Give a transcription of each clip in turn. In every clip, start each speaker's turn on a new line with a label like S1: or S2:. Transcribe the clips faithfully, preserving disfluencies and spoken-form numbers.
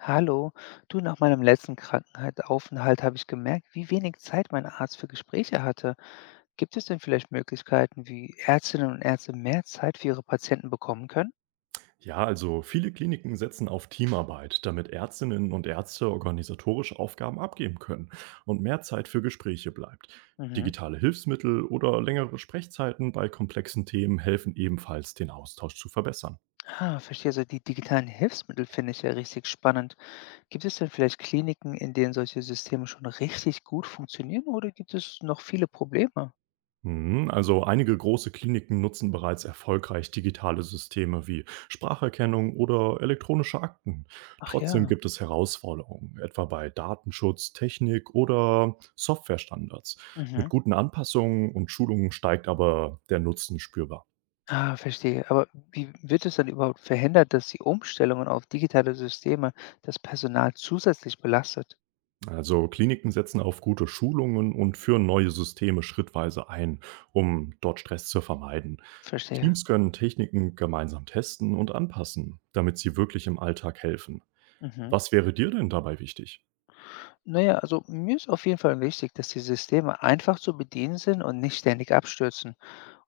S1: Hallo, du, nach meinem letzten Krankenhausaufenthalt habe ich gemerkt, wie wenig Zeit mein Arzt für Gespräche hatte. Gibt es denn vielleicht Möglichkeiten, wie Ärztinnen und Ärzte mehr Zeit für ihre Patienten bekommen können?
S2: Ja, also viele Kliniken setzen auf Teamarbeit, damit Ärztinnen und Ärzte organisatorische Aufgaben abgeben können und mehr Zeit für Gespräche bleibt.
S1: Mhm.
S2: Digitale Hilfsmittel oder längere Sprechzeiten bei komplexen Themen helfen ebenfalls, den Austausch zu verbessern.
S1: Ah, verstehe. So die digitalen Hilfsmittel finde ich ja richtig spannend. Gibt es denn vielleicht Kliniken, in denen solche Systeme schon richtig gut funktionieren, oder gibt es noch viele Probleme?
S2: Mhm. Also einige große Kliniken nutzen bereits erfolgreich digitale Systeme wie Spracherkennung oder elektronische Akten.
S1: Ach
S2: Trotzdem
S1: ja.
S2: gibt es Herausforderungen, etwa bei Datenschutz, Technik oder Softwarestandards. Mit
S1: Mhm.
S2: guten Anpassungen und Schulungen steigt aber der Nutzen spürbar.
S1: Ah, verstehe. Aber wie wird es dann überhaupt verhindert, dass die Umstellungen auf digitale Systeme das Personal zusätzlich belastet?
S2: Also Kliniken setzen auf gute Schulungen und führen neue Systeme schrittweise ein, um dort Stress zu vermeiden.
S1: Verstehe.
S2: Teams können Techniken gemeinsam testen und anpassen, damit sie wirklich im Alltag helfen.
S1: Mhm.
S2: Was wäre dir denn dabei wichtig?
S1: Naja, also mir ist auf jeden Fall wichtig, dass die Systeme einfach zu bedienen sind und nicht ständig abstürzen.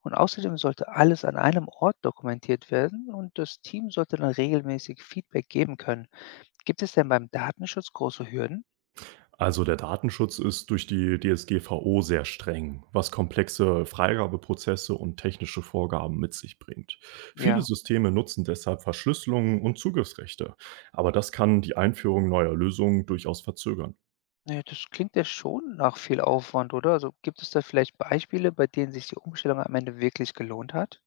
S1: Und außerdem sollte alles an einem Ort dokumentiert werden und das Team sollte dann regelmäßig Feedback geben können. Gibt es denn beim Datenschutz große Hürden?
S2: Also, der Datenschutz ist durch die D S G V O sehr streng, was komplexe Freigabeprozesse und technische Vorgaben mit sich bringt. Viele
S1: Ja.
S2: Systeme nutzen deshalb Verschlüsselungen und Zugriffsrechte, aber das kann die Einführung neuer Lösungen durchaus verzögern.
S1: Na ja, das klingt ja schon nach viel Aufwand, oder? Also, gibt es da vielleicht Beispiele, bei denen sich die Umstellung am Ende wirklich gelohnt hat?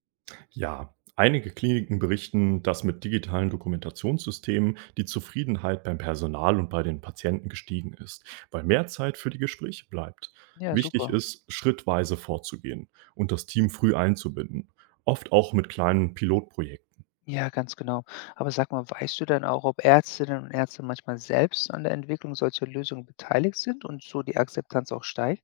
S2: Ja, einige Kliniken berichten, dass mit digitalen Dokumentationssystemen die Zufriedenheit beim Personal und bei den Patienten gestiegen ist, weil mehr Zeit für die Gespräche bleibt.
S1: Ja,
S2: Wichtig
S1: super.
S2: ist, schrittweise vorzugehen und das Team früh einzubinden, oft auch mit kleinen Pilotprojekten.
S1: Ja, ganz genau. Aber sag mal, weißt du dann auch, ob Ärztinnen und Ärzte manchmal selbst an der Entwicklung solcher Lösungen beteiligt sind und so die Akzeptanz auch steigt?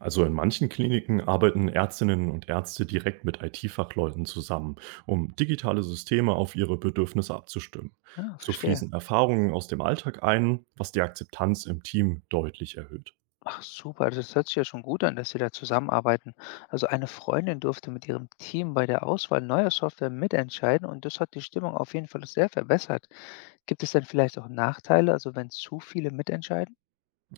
S2: Also in manchen Kliniken arbeiten Ärztinnen und Ärzte direkt mit I T-Fachleuten zusammen, um digitale Systeme auf ihre Bedürfnisse abzustimmen.
S1: Ah,
S2: So
S1: verstehe.
S2: fließen Erfahrungen aus dem Alltag ein, was die Akzeptanz im Team deutlich erhöht.
S1: Ach super, also das hört sich ja schon gut an, dass Sie da zusammenarbeiten. Also eine Freundin durfte mit ihrem Team bei der Auswahl neuer Software mitentscheiden und das hat die Stimmung auf jeden Fall sehr verbessert. Gibt es denn vielleicht auch Nachteile, also wenn zu viele mitentscheiden?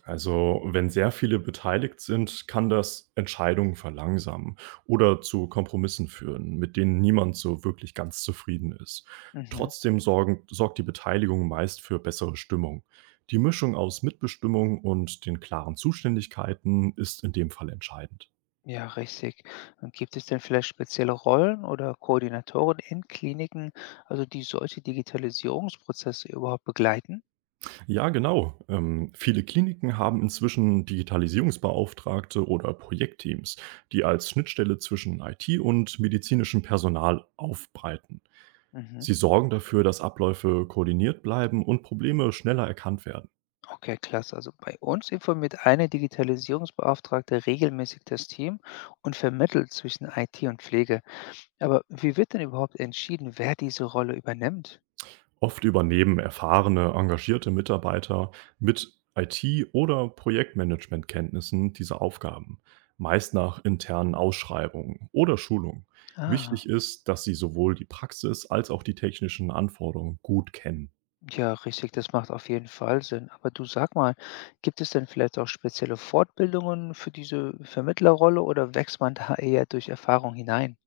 S2: Also, wenn sehr viele beteiligt sind, kann das Entscheidungen verlangsamen oder zu Kompromissen führen, mit denen niemand so wirklich ganz zufrieden ist.
S1: Mhm.
S2: Trotzdem sorgen, sorgt die Beteiligung meist für bessere Stimmung. Die Mischung aus Mitbestimmung und den klaren Zuständigkeiten ist in dem Fall entscheidend.
S1: Ja, richtig. Und gibt es denn vielleicht spezielle Rollen oder Koordinatoren in Kliniken, also die solche Digitalisierungsprozesse überhaupt begleiten?
S2: Ja, genau. Ähm, viele Kliniken haben inzwischen Digitalisierungsbeauftragte oder Projektteams, die als Schnittstelle zwischen I T und medizinischem Personal aufbreiten.
S1: Mhm.
S2: Sie sorgen dafür, dass Abläufe koordiniert bleiben und Probleme schneller erkannt werden.
S1: Okay, klasse. Also bei uns informiert eine Digitalisierungsbeauftragte regelmäßig das Team und vermittelt zwischen I T und Pflege. Aber wie wird denn überhaupt entschieden, wer diese Rolle übernimmt?
S2: Oft übernehmen erfahrene, engagierte Mitarbeiter mit I T- oder Projektmanagementkenntnissen diese Aufgaben, meist nach internen Ausschreibungen oder Schulungen.
S1: Ah.
S2: Wichtig ist, dass sie sowohl die Praxis als auch die technischen Anforderungen gut kennen.
S1: Ja, richtig, das macht auf jeden Fall Sinn. Aber du, sag mal, gibt es denn vielleicht auch spezielle Fortbildungen für diese Vermittlerrolle oder wächst man da eher durch Erfahrung hinein?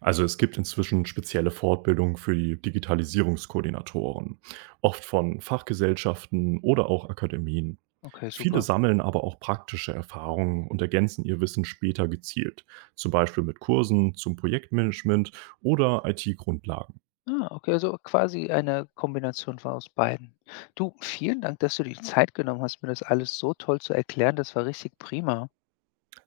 S2: Also es gibt inzwischen spezielle Fortbildungen für die Digitalisierungskoordinatoren, oft von Fachgesellschaften oder auch Akademien.
S1: Okay,
S2: Viele
S1: super.
S2: sammeln aber auch praktische Erfahrungen und ergänzen ihr Wissen später gezielt, zum Beispiel mit Kursen zum Projektmanagement oder I T-Grundlagen.
S1: Ah, okay, also quasi eine Kombination von aus beiden. Du, vielen Dank, dass du die Zeit genommen hast, mir das alles so toll zu erklären. Das war richtig prima.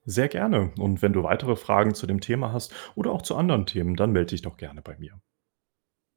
S2: Sehr gerne. Und wenn du weitere Fragen zu dem Thema hast oder auch zu anderen Themen, dann melde dich doch gerne bei mir.